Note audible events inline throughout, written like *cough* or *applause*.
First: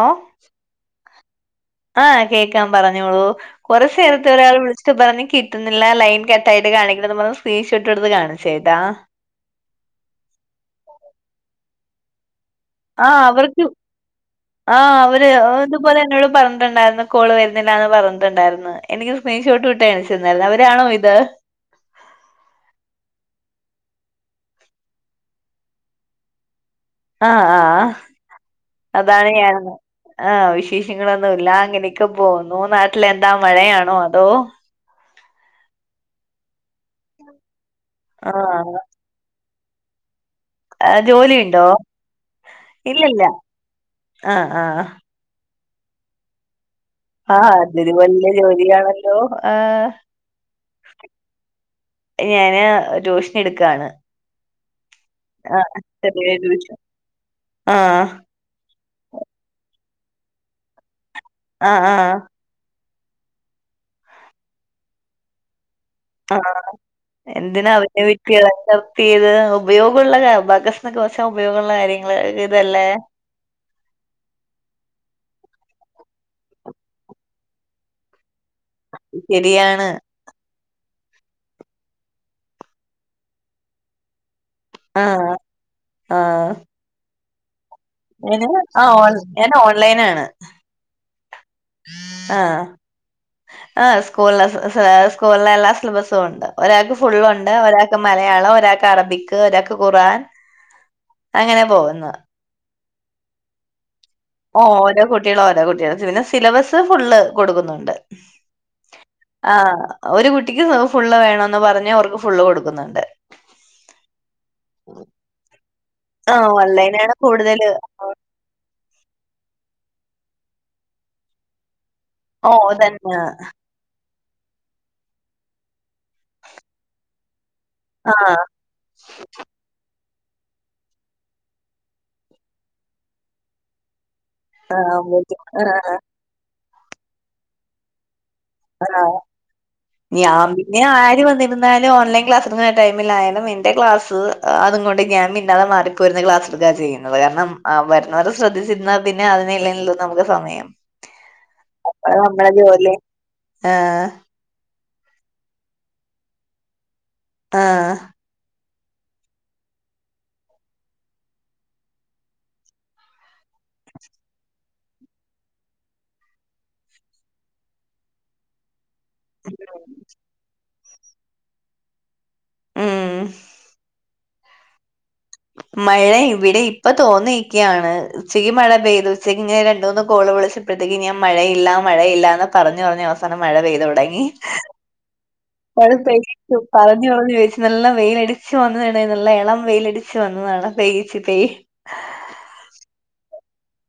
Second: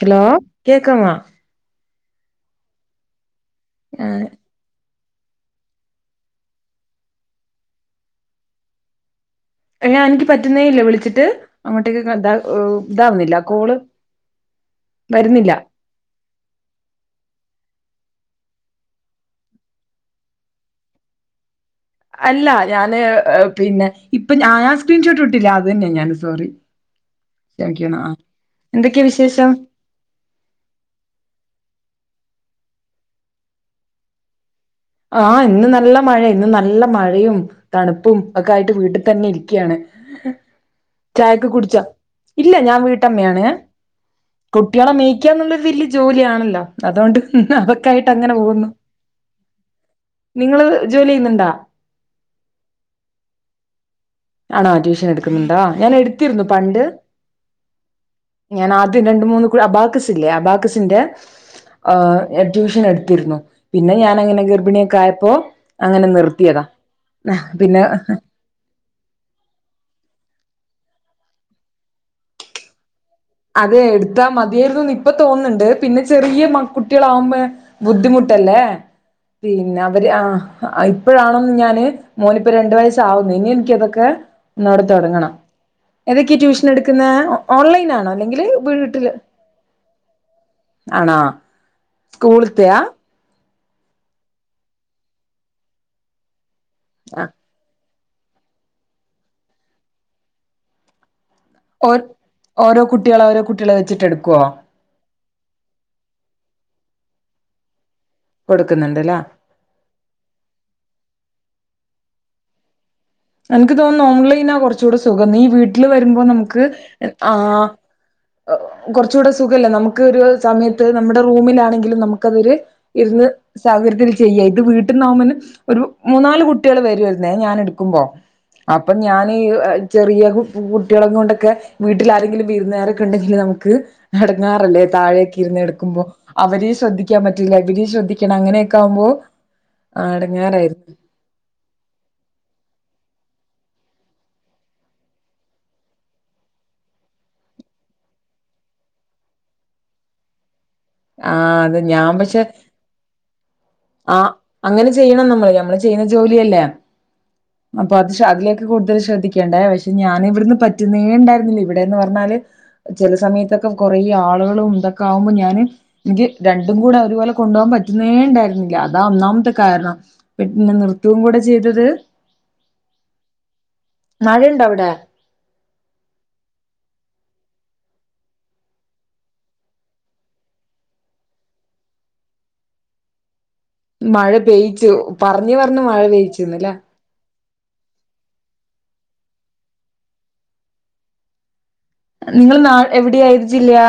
Hello കേക്കവാ ആഹ കേക്കാൻ പറഞ്ഞോളൂ കുറ നേരത്തെ ഒരാൾ വിളിച്ച പറഞ്ഞഞ് കിട്ടുന്നില്ല ലൈൻ കട്ട ആയിട്ട് കാണിക്ക പറഞ്ഞ സ്ക്രീൻഷോട്ട് എടുത്ത് കാണിച്ചേട്ടാ ഞാൻ എനിക്ക് പറ്റുന്നേല്ല വിളിച്ചിട്ട് അങ്ങോട്ടേക്ക് ആ ഇതാവുന്നില്ല അവർക്ക് കോള് ആ അവര് വരുന്നില്ല അതുപോലെ എന്നോട് പറഞ്ഞിണ്ടായി കോൾ വരുന്നില്ല എന്ന് പറഞ്ഞിട്ടണ്ടായിരുന്നു എനിക്ക് സ്ക്രീൻഷോട്ട് ഇട്ടുകാണ്ച്ച അവരാണോ ഇത് അല്ല ഞാന് പിന്നെ ഇപ്പൊ ആ സ്ക്രീൻഷോട്ട് ഇട്ടില്ല അത് തന്നെയ ഞാൻ സോറി ആഹ ആഹ ക്ഷമിക്കണം ആ എന്തൊക്കെയാ അതാണ് ഞ വിശേഷം ആഹ വിശേഷങ്ങളൊന്നുമല്ല അങ്ങനെയൊക്കെ പോന്നു നാട്ടിലെന്താ മഴയാണോ അതോ ആഹ് ഇന്ന് നല്ല മഴ ഇന്ന് നല്ല മഴയും തണുപ്പും ഒക്കെ ആയിട്ട് ആഹ് വീട്ടിൽ തന്നെ ഇരിക്കുകയാണ് ആഹ് ചായക്ക് ജോലിയുണ്ടോ കുടിച്ച ഇല്ല ഞാൻ ഇല്ലല്ല വീട്ടമ്മയാണ് ഏ ആഹ് ആഹ് കുട്ടികളെ മേയ്ക്ക്. ക്കന്നുള്ളരു വലിയ ജോലിയാണല്ലോ അതുകൊണ്ട് അതൊക്കായിട്ട് അങ്ങനെ പോകുന്നു. ഹലോ ആഹ. നിങ്ങള് ജോലി ചെയ്യുന്നുണ്ടാ? ഞാന് ട്യൂഷൻ എടുക്കയാണ്. ആണോ ട്യൂഷൻ എടുക്കുന്നുണ്ടാ ഞാൻ എടുത്തിരുന്നു പണ്ട് ആഹ് ഞാൻ ആദ്യം രണ്ട മൂന്ന് കുഴി അബാക്കസല്ലേ അബാക്കസിന്റെ ആ ഞാൻ ട്യൂഷനെടുത്തിരുന്നു പിന്നെ ഞാൻ അങ്ങനെ ഗർഭിണിയൊക്കെ ആയപ്പോ. അങ്ങനെ ആ നിർത്തിയതാ എന്തിനാ പിന്നെ അവന വിട്ട. *unintelligible* കുറച്ച ഉപയോഗമുള്ള കാര്യങ്ങൾ ഇതല്ലേ അതെ എടുത്താ മതിയായിരുന്നുന്ന് ഇപ്പ തോന്നുന്നുണ്ട് പിന്നെ ചെറിയ മക്ക കുട്ടികളാവുമ്പോ- ബുദ്ധിമുട്ടല്ലേ പിന്നെ ശരിയാണ് അവര് ആഹ് ഇപ്പോഴാണെന്ന് ഞാന് മോനിപ്പോ രണ്ടു വയസാവുന്നു ഇനി എനിക്കതൊക്കെ. ഒന്നൂടെ ആ തുടങ്ങണം ആ ഏതൊക്കെയ ട്യൂഷൻ എടുക്കുന്ന ഓൺലൈൻ ആണോ? അല്ലെങ്കില് ഞാന് ആ വീട്ടില് ഓൺ ഞാൻ ഓൺലൈനാണ് ആണാ ആ സ്കൂളത്തയാ? ആ സ്കൂള സ്കൂളിലെ എല്ലാ സിലബസും ഉണ്ട് ഒരാൾക്ക് ആ ഫുള്ളും ഉണ്ട്. ഒരാൾക്ക് മലയാളം ഒരാൾക്ക് അറബിക് ഒരാൾക്ക് ഖുറാൻ അങ്ങനെ ഓ പോകുന്നു. ഓരോ കുട്ടികൾ ഓരോകുട്ടികളെ വെച്ചിട്ടെടുക്കോ? ഓ ഓരോ കുട്ടികളും ഓരോ കുട്ടികൾ പിന്നെ സിലബസ് ഫുള്ള് കൊടുക്കുന്നുണ്ട്. കൊടുക്കുന്നുണ്ട്ല്ലേ? ആഹ ഒരു കുട്ടിക്ക് ഫുള്ള് വേണന്ന് പറഞ്ഞ് അവർക്ക് ഫുള്ള് കൊടുക്കുന്നുണ്ട്. എനിക്ക് തോന്നുന്നു ഓൺലൈനാ കുറച്ചുകൂടെ സുഖം എന്ന് ഈ വീട്ടില് വരുമ്പോ ആഹ് നമുക്ക് ഓൺലൈനാണ് ആഹ്. കൂടുതല് കുറച്ച് കൂടെ സുഖല്ലേ നമുക്ക് ഒരു സമയത്ത് നമ്മുടെ റൂമിലാണെങ്കിലും നമുക്ക് ഓ ക്കാതൊരു തന്നെ ഇരുന്ന്. സൗകര്യത്തിൽ ചെയ്യുക ഇത് വീട്ടന്നാവുമ്പോ ഒരു മൂന്നാല് കുട്ടികൾ വരുവായിരുന്നേ ഞാന് എടു ക്കുമ്പോ ആഹ് അപ്പൊ ഞാൻ ഈ ചെറിയ കു കുട്ടികളെ കൊണ്ടൊക്കെ വീട്ടിൽ ആരെങ്കിലും വിരുന്നുകാരൊക്കെ ഉണ്ടെങ്കിൽ നമുക്ക് എടങ്ങേറല്ലേ ആഹ് താഴെയൊക്കെ ഇരുന്ന് ബുദ്ധിമുട്ട് ആഹ് എടുക്കുമ്പോ അവരേ ശ്രദ്ധിക്കാൻ പറ്റില്ല ഇവരെയും ശ്രദ്ധിക്കണം അങ്ങനെ. ആഹ് ഞാൻ പിന്നെ ആര് വന്നി ഇരുന്നാലും ഓൺലൈൻ ക്ലാസ് തൊടങ്ങുന്ന ടൈമിലായാലും എന്റെ ക്ലാസ് അതും കൊണ്ട് ഞാൻ പിന്നാലെ മാറി രുന്ന് ക്ലാസ് എടുക്കാ ചെയ്യുന്നത് കാരണം വരുന്നവർ ശ്രദ്ധിച്ചിരുന്നൽ പിന്നെ അതിനെല്ലെ നമുക്ക് സമ യം. ആഹ് അത് ഞാൻ പക്ഷെ. ജോലി. ആഹ്. ആ അങ്ങനെ ചെയ്യണം നമ്മള് ഞമ്മള് ചെയ്യുന്ന ജോലിയല്ലേ അപ്പ ആഹ് അത് പക്ഷെ അതിലൊക്കെ കൂടുതൽ ശ്രദ്ധിക്കേണ്ടേ പക്ഷെ ഞാനിവിടുന്ന് പറ്റുന്നേ ഉണ്ടായിരുന്നില്ല ഇവിടെന്ന് പറഞ്ഞാല്. ചില സമയത്തൊക്കെ കൊറെ ആളുകളും ഇതൊക്കെ ആകുമ്പോ ഞാന്. എനിക്ക് രണ്ടും കൂടെ ഒരുപോലെ കൊണ്ടോകാൻ പറ്റുന്നേ ഉണ്ടായിരുന്നില്ല. അതാ ഒന്നാമത്തെ കാരണം പി പിന്നെ നിർത്തുംകൂടെ ചെയ്തത്. ഉം. മഴയുണ്ടോ അവിടെ? മഴ ഇവിടെ ഇപ്പൊ തോർന്നു നിക്കയാണ്. ഉച്ചയ്ക്ക് മഴ പെയ്തു ഉച്ചയ്ക്ക് ഇങ്ങനെ രണ്ട്മൂന്ന് കോള് വിളിച്ചപ്പോഴത്തേക്ക് ഞാൻ മഴയില്ല മഴയില്ല എന്ന് പറഞ്ഞ് പറഞ്ഞ് അവസ സാനം മഴ പെയ്യ്തു. മഴ പെയ്യിച്ചു പറഞ്ഞ് പറഞ്ഞു മഴ പെയ്യിച്ചുന്നല്ലേ. *unintelligible* നല്ല വെയിലടിച്ചു വന്നതാണ് നല്ല ഇളം വെയിലടടിച്ച് വന്നതാണ് പെയ്യിച്ചുപേയ്. നിങ്ങൾ നാട് എവിടെയാ ഏത് ജില്ലയാ?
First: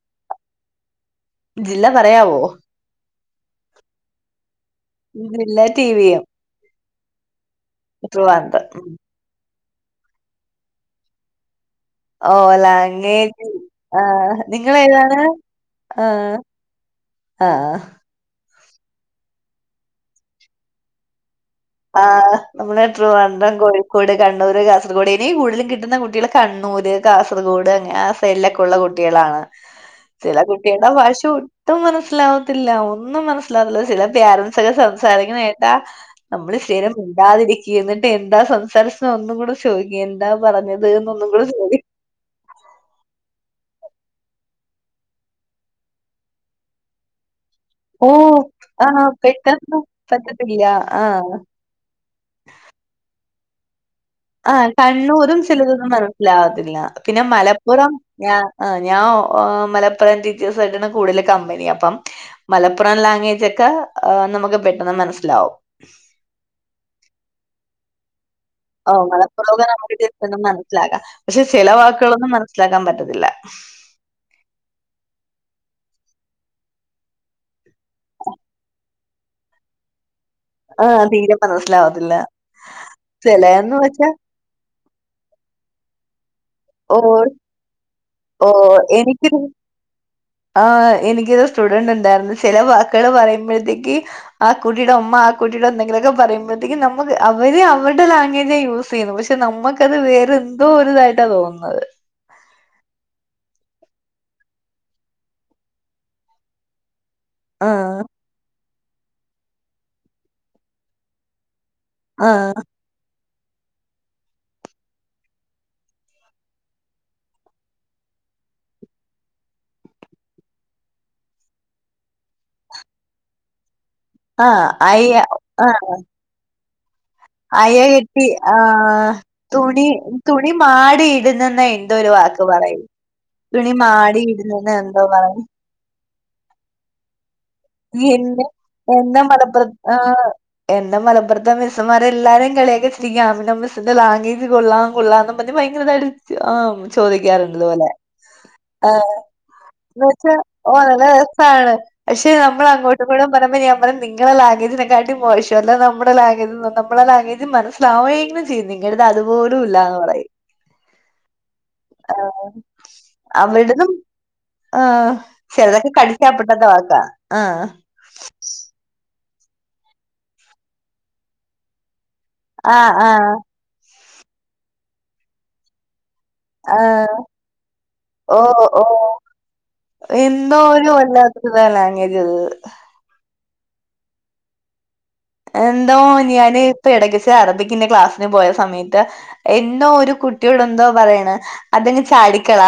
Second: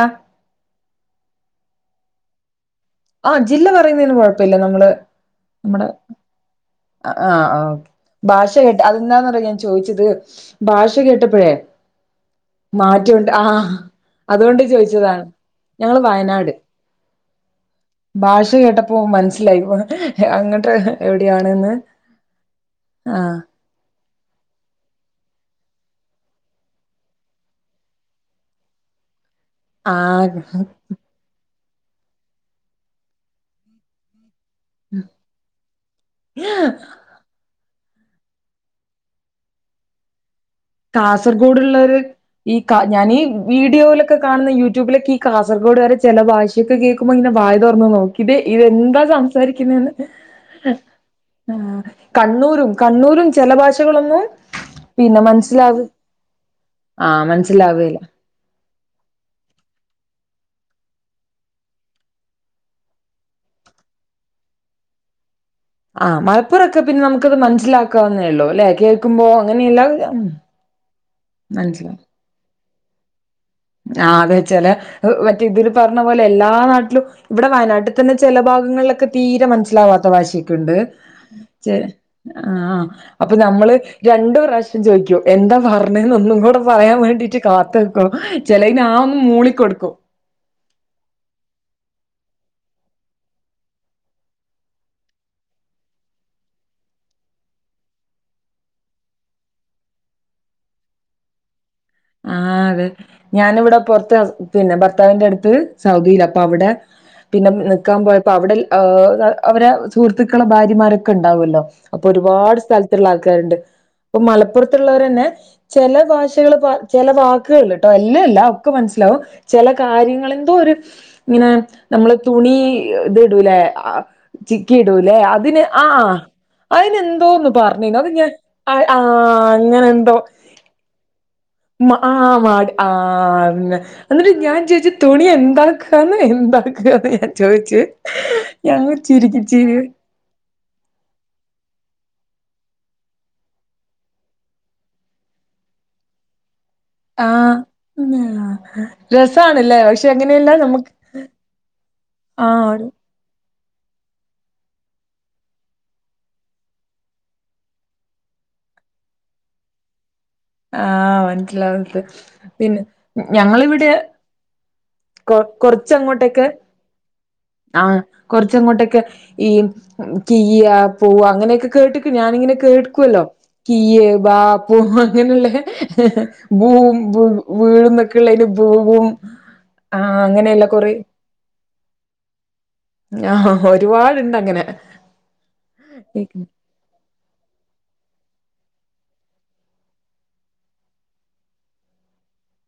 ജില്ല പറയാവോ? ഓഹ് ജില്ല പറയുന്നതിന് കൊഴപ്പമില്ല നമ്മള്. ഇല്ല നമ്മുടെ ടിവിയും. ആഹ് ആഹ് ഓക്കെ ഭാഷ ട്രിവാൻഡ്രം കേട്ട് അതെന്താന്ന് അറിയോ ഞാൻ ചോദിച്ചത് ഭാഷ കേട്ടപ്പോഴേ. ഓ മാറ്റ ഇണ്ട് ലാംഗ്വേജ് ആഹ് ആഹ് അതുകൊണ്ട് നിങ്ങളേതാണ് ചോയിച്ചതാണ് ഞങ്ങള് ആഹ് വയനാട്. ആഹ്. ഭാഷ കേട്ടപ്പോ മനസ്സിലായി അങ്ങട്ട് എവിടെയോ ആണ്ന്ന്. ആഹ് നമ്മളെ ട്രിവാൻഡ്രം, കോഴി ക്കോട്, കണ്ണൂർ, കാസർഗോഡ്, ഇനി കൂടുതലും കിട്ടുന്ന കുട്ടികള് കണ്ണൂര്, കാസർഗോഡ്, അങ്ങനെ ആഹ്. സെഡിലെക്കെയുള്ള കുട്ടികളാണ് ചില ആഹ് കുട്ടികളുടെ ഭാഷയോ ഒട്ടും മനസ്സിലാവത്തില്ല ഒന്നും മനസ്സിലാവത്തില്ല ചില പോരൻസ് ഒക്കെ സംസാരിക്കുന്ന കേട്ടാ നമ്മള് സ്ഥിരം മിണ്ടാതിരിക്കും എന്നിട്ട് എന്താ സംസാരിച്ച് ഒന്നും കൂടെ ചോദിക്കും എന്താ പറഞ്ഞത്. എന്നൊന്നും കൂടെ കാസർഗോഡു ചോദി ഉള്ളൊരു ഈ കാ ഞാൻ ഈ വീഡിയോയിലൊക്കെ കാണുന്ന യൂട്യൂബിലൊക്കെ ഈ കാസർകോഡ് കാര് ചില ഭാഷയൊക്കെ കേക്കുമ്പോൾ ഇങ്ങനെ വാ യ് തുറന്ന് നോക്കിട്ട് ഓഹ് ഇതെന്താ ആഹ് പെട്ടെന്ന് സംസാരിക്കുന്നേന്ന് പറ്റത്തില്ല. ആഹ് ആഹ്. കണ്ണൂരും കണ്ണൂരും ചില ഭാഷകളൊന്നും ആഹ് പിന്നെ കണ്ണൂരും മനസ്സിലാവ ചിലതൊന്നും മനസ്സിലാവത്തില്ല പിന്നെ ആഹ് മലപ്പുറം മനസ്സിലാവേല ആഹ്. ആഹ് ഞാൻ മലപ്പുറം ടീച്ചേഴ്സ് ആയിട്ടാണ് കൂടുതൽ കമ്പനി അപ്പം. മലപ്പുറം ലാംഗ്വേജ് ഒക്കെ നമുക്ക് പെട്ടെന്ന് മനസ്സിലാവും. ആഹ് മലപ്പുറൊക്കെ പിന്നെ നമുക്കത് മനസ്സിലാക്കാവുന്നേ ഉള്ളൂ അല്ലേ. ഓഹ് മലപ്പുറൊക്കെ നമ്മുക്ക് ജസ്റ്റ് ഒന്നും മനസ്സിലാകാം പക്ഷെ ചില മനസ്സിലാവും വാക്കുകളൊന്നും മനസ്സിലാക്കാൻ പറ്റത്തില്ല. ആഹ് അതെ ചില മറ്റേ ഇതില് പറഞ്ഞ പോലെ എല്ലാ നാട്ടിലും ഇവിടെ വയനാട്ടി ഇവിടെ തന്നെ ചെല ഭാഗങ്ങളിലൊക്കെ തീരെ മനസ്സിലാവാത്ത ഭാഷെ ക്ക്ണ്ട് ആഹ് തീരെ മനസ്സിലാവത്തില്ല. ആഹ് അപ്പ നമ്മള് ചിലേന്ന് വെച്ചാ രണ്ട് പ്രാവി ചോദിക്കും എന്താ പറഞ്ഞെന്ന് ഒന്നും കൂടെ പറയാൻ ഓ വേണ്ടിട്ട് കാത്ത്ക്കും ഓ ചിലയിന് ആഹ് ന്ന് എനിക്കൊരു മൂളി കൊടുക്കും ആഹ് എനിക്കൊരു സ്റ്റുഡന്റ് ഉണ്ടായിരുന്നു ചില വാക്കുകൾ പറയുമ്പോഴത്തേക്ക് ആഹ് കുട്ടിടെ ഉമ്മ ആഹ് കുട്ടീടെ എന്തെങ്കിലൊക്കെ പറയുമ്പോഴത്തേക്കും നമുക്ക് അവര് അവരുടെ ലാംഗ്വേജെ യൂസ് സെയ്യുന്നു പക്ഷെ നമ്മുക്കത് വേറെ എന്തോ ഒരുതായിട്ടാ തോന്നുന്നത് ആഹ് അതെ ഞാനിവിടെ പൊറത്ത് പിന്നെ ഭർത്താവിന്റെ അടുത്ത് സൗദിയില്ല അപ്പൊ അവിടെ പിന്നെ നിൽക്കാൻ ആഹ് പോയപ്പോ ങ് അവിടെ അവരെ സുഹൃത്തുക്കളെ ഭാര്യമാരൊക്കെ ഉണ്ടാവല്ലോ അപ്പൊ ഒരുപാട് ആഹ് സ്ഥലത്ത്ള്ള ആൾക്കാരുണ്ട് ഇപ്പൊ മലപ്പുറത്തുള്ളവരെന്നെ ചില ഭാഷകള് പ ചിലെ വാക്കുകള് ട്ടോ എല്ലാംല്ല ഒക്കെ മനസ്സിലാവും ചില കാര്യങ്ങള് എന്തോ ഒരു ഇങ്ങനെ നമ്മള് തുണി ഇത് ഇടൂല്ലെ ആഹ് ചിക്കിയിടൂല്ലെ അയ്യ അതിന് ആഹ് അതിനെ ന്തോന്ന് അയ പറഞ്ഞിന് അത് കെട്ടി ഞാൻ ആഹ് അങ്ങനെന്തൊ നീളമാടി ഇടുന്നെന്ന് എന്തോ ഒരു ആഹ് വാക്ക് മാ പറയും ആഹ് തുണി അതന്നെ മാടി എന്നിട്ട് ഞാൻ ഇടുന്നെന്ന് ചോയിച്ച് എന്തോ പറ തുണി എന്താ ക്കാന്ന് എന്താക്കന്ന് ഞാൻ ചോയി നീ എന്നെ എന്ന മലപ്പുറ ആഹ് എന്റെ മലുറത്ത് മിസ്മാരെല്ലാരും കളിയാക്കി ചിരിക്കും ആമിന മിസ്സിന്റെ ലാംഗ്വേജ് കൊള്ളാം കൊള്ളാംന്ന് പറഞ്ഞ് ഭയങ്കര ആഹ് ആ ചോദിക്കാറുണ്ട് അതുപൊലെ രസാണല്ലേ എന്ന പക്ഷെ വെച്ചാ അങ്ങനെയല്ല ഓ നമുക്ക് നല്ല രസമാണ് ആ നമ്മൾ അങ്ങോട്ട് *unintelligible* പറഞ്ഞപൊ ഞാൻ പറയും നിങ്ങളെ ലാംഗവേജിനെക്കാട്ടി മോശോ അല്ല നമ്മുടെ ലാംഗ്വേജ് നമ്മുടെ ലാംഗ്വേജ് മതി ലാവെങ്കിലും ചെയ്യും നിങ്ങളടത് അതുപോലും ഇല്ലന്ന് പറയും ആഹ് മനസിലാവുന്നത് ആഹ് പിന്നെ ഞങ്ങളിവിടെ അവരുടേതും ആഹ് കൊ ചെലത് കൊറച്ചങ്ങോട്ടൊക്കെ കടിച്ചാപ്പൊട്ടാത്തെ വക്കാ ആഹ് ആഹ് കൊറച്ചങ്ങോട്ടൊക്കെ ഈ കീയ പൂവ അങ്ങനെയൊക്കെ കേട്ടി ഞാനിങ്ങനെ ആഹ് കേൾക്കുവല്ലോ ആഹ് കീയ് ബാപ്പു അങ്ങനെയുള്ള ബും ആഹ് ബും വീളന്നൊക്കെയള്ളതിന് ഓഹ് ഭൂവും ഓഹ് ആഹ് അങ്ങനെയല്ല കൊറെ അത് *unintelligible* ലാംഗ്വേജ് അത് ഞാ ഹൊ ഹൊ ഒരു പാട് ഉണ്ട് അങ്ങനെ എന്തോ ഞാന് ഇപ്പ ഇടകിച്ച് അറബിക്കിന്റെ ക്ലാസ്സിന് പോയ സമയത്ത് എന്തോ ഒരു കുട്ടിയോട് എന്തോ പറയാണ് അതങ്ങ് ചാരിക്കള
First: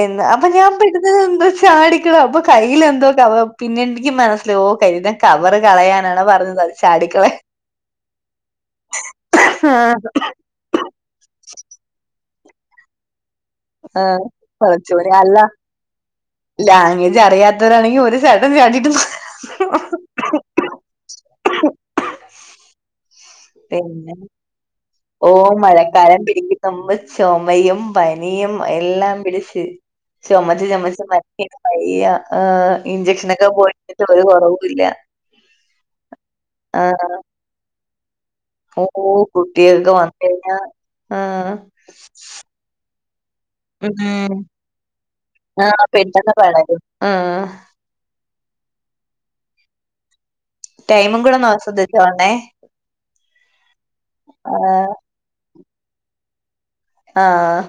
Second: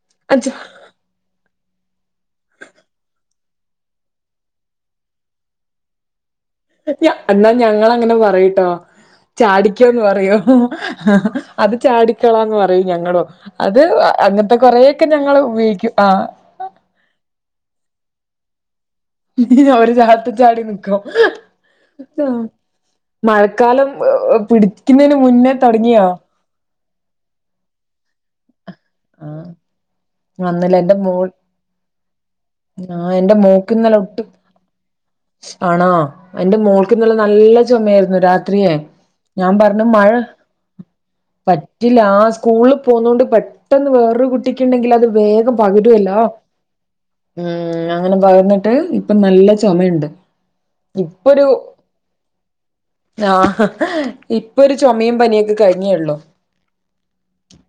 എന്ന് അച്ഛ അപ്പം ഞാൻ പെടും ന്ന് ഇത് എന്താ ചാടിക്കണം അപ്പൊ കയ്യിൽ എന്തൊ കവ പിന്നെ എനിക്ക് മനസ്സില ഓ കരുത കവറ് കളയാനാണ് പറഞ്ഞത് ചാടിക്കളയാൻ അന്നാ ഞങ്ങ അങ്ങനെ പറയട്ടോ ചാടിക്കോന്ന് പറയോ അത് ചാടിക്കളാന്ന് പറയും ഞങ്ങളോ അത് ആഹ് അങ്ങനത്തെ കൊറേക്കെ ഞങ്ങൾ ഉപയോഗിക്കും ആഹ് ലാംഗേജ് അറിയാത്തവരാണെങ്കിൽ ഒരു ചാട്ടം ചാടീട്ട് ഇ ഒരു ചാട്ടം ചാടി നിക്കും. മഴക്കാലം പിന്നെ *unintelligible* പിടിക്കുന്നതിന് മുന്നേ തുടങ്ങിയാ നമ്മ ചുമയും പനിയും എല്ലാം ആഹ് പിടിച്ച് ചുമച്ച് അന്നലെ എന്റെ ചുമച്ച് മോൾ മനുഷ്യന് വ ആ എന്റെ ഇഞ്ചക്ഷനൊക്കെ മോക്കിന്നലെ പോയിട്ട് ഒരു ഒട്ടും കുറവു ഇല്ല. ആണോ എന്റെ മോൾക് ഇന്നലെ ചുമയായിരുന്നു രാത് *unintelligible* ഓ ഞാൻ പറഞ്ഞു കുട്ടികൾക്ക് മഴ വന്ന് കഴിഞ്ഞാ ആഹ് പറ്റിലാ സ്കൂളിൽ പോന്നോണ്ട് പ പെട്ടെന്ന് വേറൊരു ഉം കുട്ടിക്കുണ്ടെങ്കിൽ അത് വേഗം ആഹ് പകരുല്ലോ പെട്ടെന്ന് വളരും ആഹ് ഉം അങ്ങനെ പകർന്നിട്ട് ഇപ്പൊ നല്ല ചൊമയുണ്ട്. ടൈമും കൂടെ ഇപ്പൊരു ഒന്ന് ശ്രദ്ധിച്ചോണേ ആഹ് ഇപ്പൊരു ആഹ് ചുമീം പനിയൊക്കെ കഴിഞ്ഞേള്ളൂ. ആഹ്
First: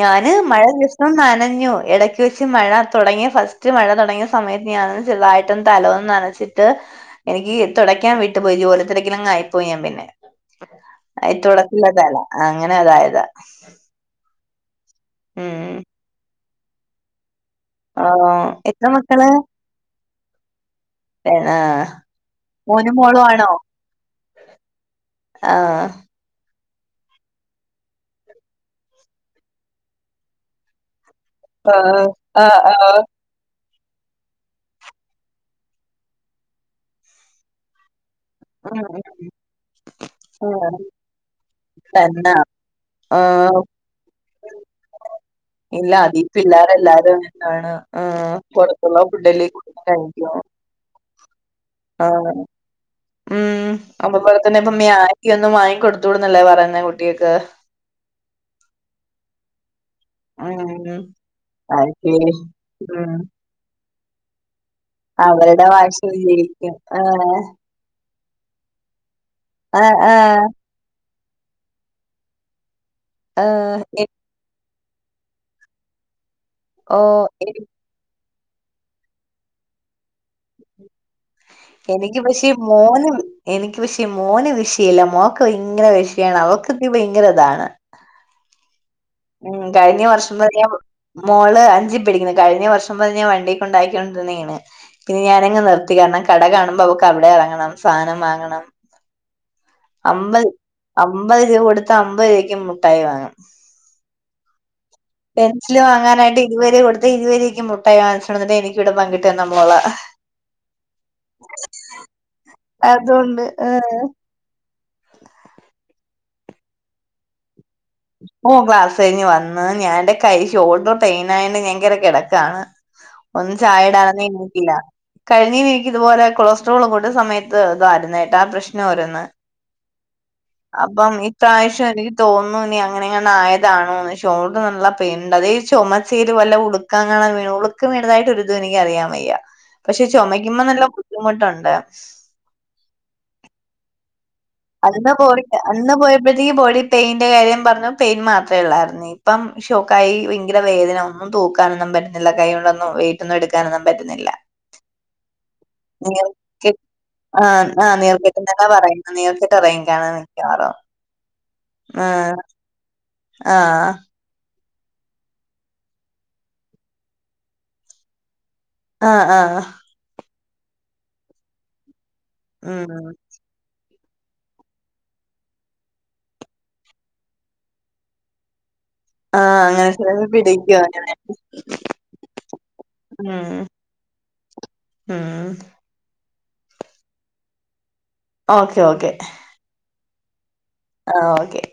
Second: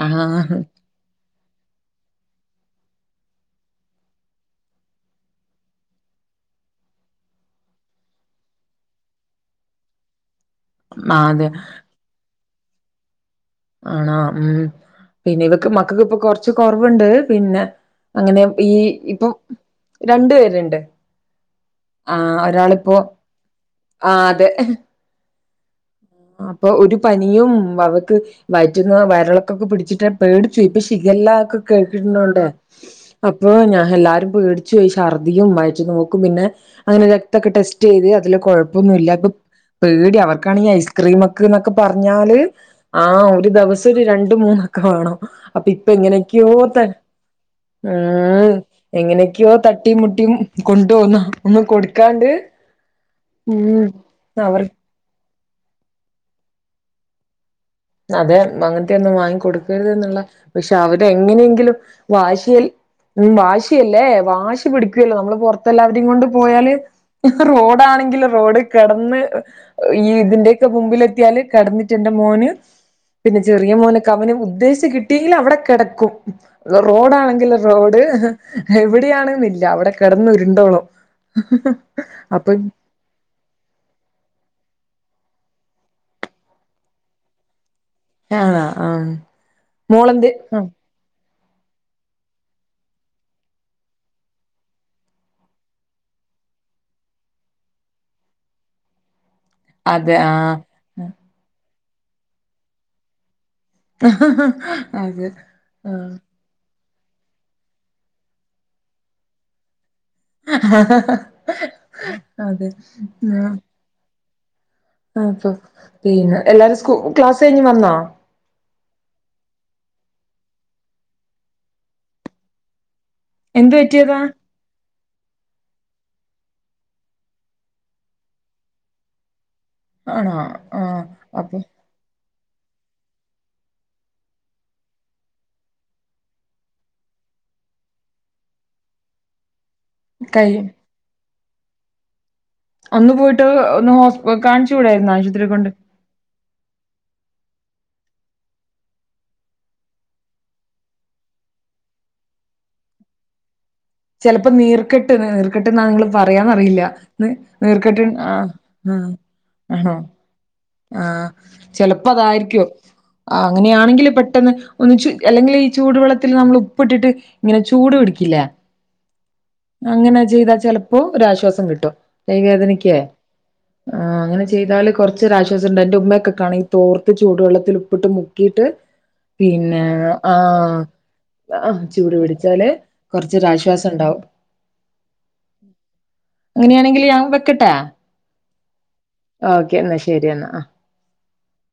ഞാന് ആഹ് മഴ നി ഇ നനഞ്ഞു എടക്ക് വെച്ച് മഴ തുടങ്ങിയ ഫസ്റ്റ് മഴ തുടങ്ങിയ സമയത്ത് ഞാനൊന്ന് ചെറുതായിട്ടൊന്ന് തലോന്ന് നനച്ച്. ത്തിട്ട് എനിക്ക് തൊടയ്ക്കാൻ വിട്ടു പോയി ജോലത്തിരക്കിലങ്ങായി പോയി ഞാൻ പിന്നെ അയ് അതെ തുടക്കില്ലതല്ല അങ്ങനെതായതാ ആണോ ം പിന്നെ ഇവക്ക് ഉം മക്കക്ക് പ്പൊ കൊർച്ച് കൊർവ്ണ്ട് പിന്നെ ആ അങ്ങനെ ഈ എത്ര മക്കള് ഇപ്പം രണ്ട് പേരുണ്ട്. ആഹ് ആ മോനും ഒരാളിപ്പോ മോള്വാണോ? ആ അതെ ആഹ് അപ്പൊ ഒരു പനിയും വവക്ക് വയറ്റിന്ന് വയറിളൊക്കൊക്കെ പിടിച്ചിട്ട് പേടിച്ചോയി ഇപ്പൊ ശിഗല്ല ഒക്കെ ആഹ് കേക്കിട്ടിര്ന്നൂടെ. ആഹ് ആഹ് അപ്പൊ ഞാൻ എല്ലാരും പേടിച്ചോയി ശർദ്ദിയും വയറ്റീന്നോക്കും പിന്നെ അങ്ങനെ രക്തക്കെ ടെസ്റ്റീത് അതില് ഉം കുഴപ്പൊന്നുല്ല ഇപ്പൊ പേടി അവർക്കാണെങ്കി ഉം ഐസ് മക്ക് ന്നൊക്കെ തന്നാ പറഞ്ഞാല് ആഹ് ഒരു ദിവസം ഒരു രണ്ട് മൂന്നൊക്കെ വേണം. അപ്പൊ ഇല്ല അതീ ഇപ്പെങ്ങനെയൊക്കെയോ ത പിള്ളേരെല്ലാരും അങ്ങനെയാണ് ആ ആഹ് പുറത്തുള്ള ഫുഡല്ലേ എങ്ങനെയക്കെയോ കൂടുതൽ തട്ടീം മുട്ടീം കഴിക്കും കൊണ്ടോന്ന ഒന്ന് കൊട്- ആഹ് ം അവർ *unintelligible* യൊന്നും വാങ്ങിക്കൊടുത്തൂടന്നല്ലേ പറയുന്നെ കുട്ടികക്ക്? അതെ അങ്ങൻത്തെന്നും വാങ്ങി കൊടുക്കരുതെന്നുള്ള പക്ഷെ ഉം അവരെ എങ്ങനെയെങ്കിലും അതെ വാശിയിൽ ഉം ം വാശിയല്ലേ വാശി പടിക്കൂല്ലോ നമ്മള് അവരുടെ പൊറത്തെ വാശി എല്ലാവരീം കൊണ്ട് പോയാല്. വിജയിക്കും ആഹ് ഹ് റോഡാണെങ്കില് റോഡ് കെടന്ന് ആഹ് ഈ ആഹ് ഇതിന്റെ തിന്റെ മുമ്പിലെത്യാല് കെടന്നിട്ടെന്റെ മോന് - പിന്നെ ചെറിയ ആഹ് എ മോനൊക്കെ അവനും ഉദ്ദേശിച്ച് കിട്ടിയെങ്കില് അവെടെ കെടക്കും. അത് ഓ എനി റോഡാണെങ്കില്റോഡ് ഹ് എവിടെയാണെന്നില്ല അവിടെ കെടന്ന് ഉരുണ്ടോളും. എനിക്ക് പശെ മോനും എനിക്ക് പശെ മോന് വിഷയില്ല മോക്ക് ഭയങ്കര വിഷയാണ് അവക്ക് തിരി ഭയങ്കര താണ്. ആണാ ആഹ്. ം കഴിഞ്ഞ മോളെന്ത് വർഷം *unintelligible* മോള് അഞ്ചി പടിക്കുന്നു കഴിഞ്ഞ വർഷം വരെ ഞാൻ വണ്ടി കുണ്ടാക്കിക്കൊണ്ടിര് ന്നേണ്. പിന്നെ ഞാനങ്ങ് നിർത്തി കാരണം കട കാണുമ്പോ അവക്ക് അവിടെ എറങ്ങണം സാധനം വാങ്ങണം. അതെ അമ്പത് ആഹ് അമ്പത് രൂപ കൊടുത്ത അമ്പത് രൂപക്ക് മിട്ടായി വാങ്ങും. അഹ് ഹ് ഹാ പെൻസില് വാങ്ങാനായിട്ട് ഇരുവരുവ കൊടുത്ത് ഇരുവരുപയ്ക്കും മുട്ടായി വാങ്ങിച്ചോണ്ട് വന്നിട്ട് എനിക്കിവിടെ പങ്കിട്ട് തന്ന മോള. അതെ അതുകൊണ്ട് ആഹ് അപ്പൊ പിന്നെ എല്ലാരും സ്ക്കൂ ക്ലാസ് കഴിഞ്ഞ് വന്നോ? ഓ ക്ലാസ്സഴിഞ്ഞ് വന്ന് ഞാന്റെ കൈ ഷോൾഡർ പെയിനാ യൊണ്ട് ഞാൻ കേറി കടക്കാണ്. *inaudible* ഒന്ന് പറ്റിയതാ ചായഇടാനെനിന്ന് ഇല്ല കഴിഞ്ഞവീക്ക് ഇതുപോലെ കൊളസ്ട്രോള് കൂട്യസമയത്ത് ഇതായിരുന്നേട്ടാ പ്രശ്നം ഓരുന്ന്. ആണോ? ആഹ് അപ്പം അപ്പൊ ഇപ്രാവശ്യം എനിക്ക് തോന്നു നി അങ്ങനെങ്ങണ്ടായതാണോന്ന് ഷോളഡ്റ് നല്ല പെയിൻ ഉണ്ട് അതെയ് ചൊമച്ചേൽല് വല്ല ഉളു ക്കാങ്ങണ വീണു ഉളുക്ക് വീണതായിട്ട് ഒരിതും എനിക്കറിയാവയ്യ. പക്ഷെ കൈ ചൊമക്കുമ്പോ നല്ല ബുദ്ധിമുട്ടുണ്ട്. ഒന്ന് പോയിട്ട് ഒന്ന് ഹോസ് കാ ൺച്ചു അതിന്റെ ബോഡിഅന്ന് പോയപ്പോഴത്തേക്ക് ബോഡി പെയിന്റെ കാര്യം പറഞ്ഞു പെയിൻ മാത്രേ ള്ളായിരുന്ന്. ഇപ്പം ഷോ കൈ വയങ്കര വേദന ഒന്നും തൂക്കാനൊന്നും പറ്റുന്നില്ല. കയ്യോണ്ടൊന്നും വെയിറ്റ് ഒന്നും എടുക്ക ക്കാനൊന്നും പറ്റുന്നി ചെലപ്പോ നീർക്കെട്ട് നീർക്കെട്ട് ന്നാ നിങ്ങള് നീർക്കെ പറയാന്നറിയില്ല. നീർക്കെട്ട് ആഹ് അതാ പറയുന്ന് ആഹ് നീർക്കെട്ട് ആണോ ഇറങ്ങിക്കാണും മിക്കവാറും. ആഹ് ആഹ് ചെലപ്പൊതായിരിക്കും. ആഹ് അങ്ങനെയാണെങ്കില് പെട്ടന്ന് ഒന്ന് ചൂ അല്ലെങ്കിൽ ഈ ചൂടുവെള്ളത്തിൽ നമ്മൾ ഉപ്പിട്ടിട്ട് ഇങ്ങനെ ചൂട് പിടിക്കില്ലേ ആഹ് ആഹ് ആഹ് അങ്ങനെ ചെയ്താ ചെലപ്പോ ഒരാശ്വാസം കിട്ടും കൈ ഉം വേദനക്കേ ആഹ് അങ്ങനെ ചെയ്താല് കൊറച്ച് യൊരു ആശ്വാസണ്ട് എന്റെ ഉമ്മയൊക്കെ കാണാ ഈ തോർത്ത് ചൂടുവെള്ളത്തില് ഉപ്പിട്ട് മുക്കിയിട്ട് ആഹ് പിന്നെ അങ്ങനെ ചിലത് പിടിക്കും ആഹ് അങ്ങനെ ആഹ് ചൂട് പിടിച്ചാല് കുറച്ച് ഒരു ഉം ആശ്വാസം ഇണ്ടാവും ഉം അങ്ങനെയാണെങ്കില് ഞാൻ വെക്കട്ടെ ഓക്കെ ഓക്കെ ഓക്കെ ഇന്നാ ശരി എന്നാ ആഹ് ആഹ് ഓക്കെ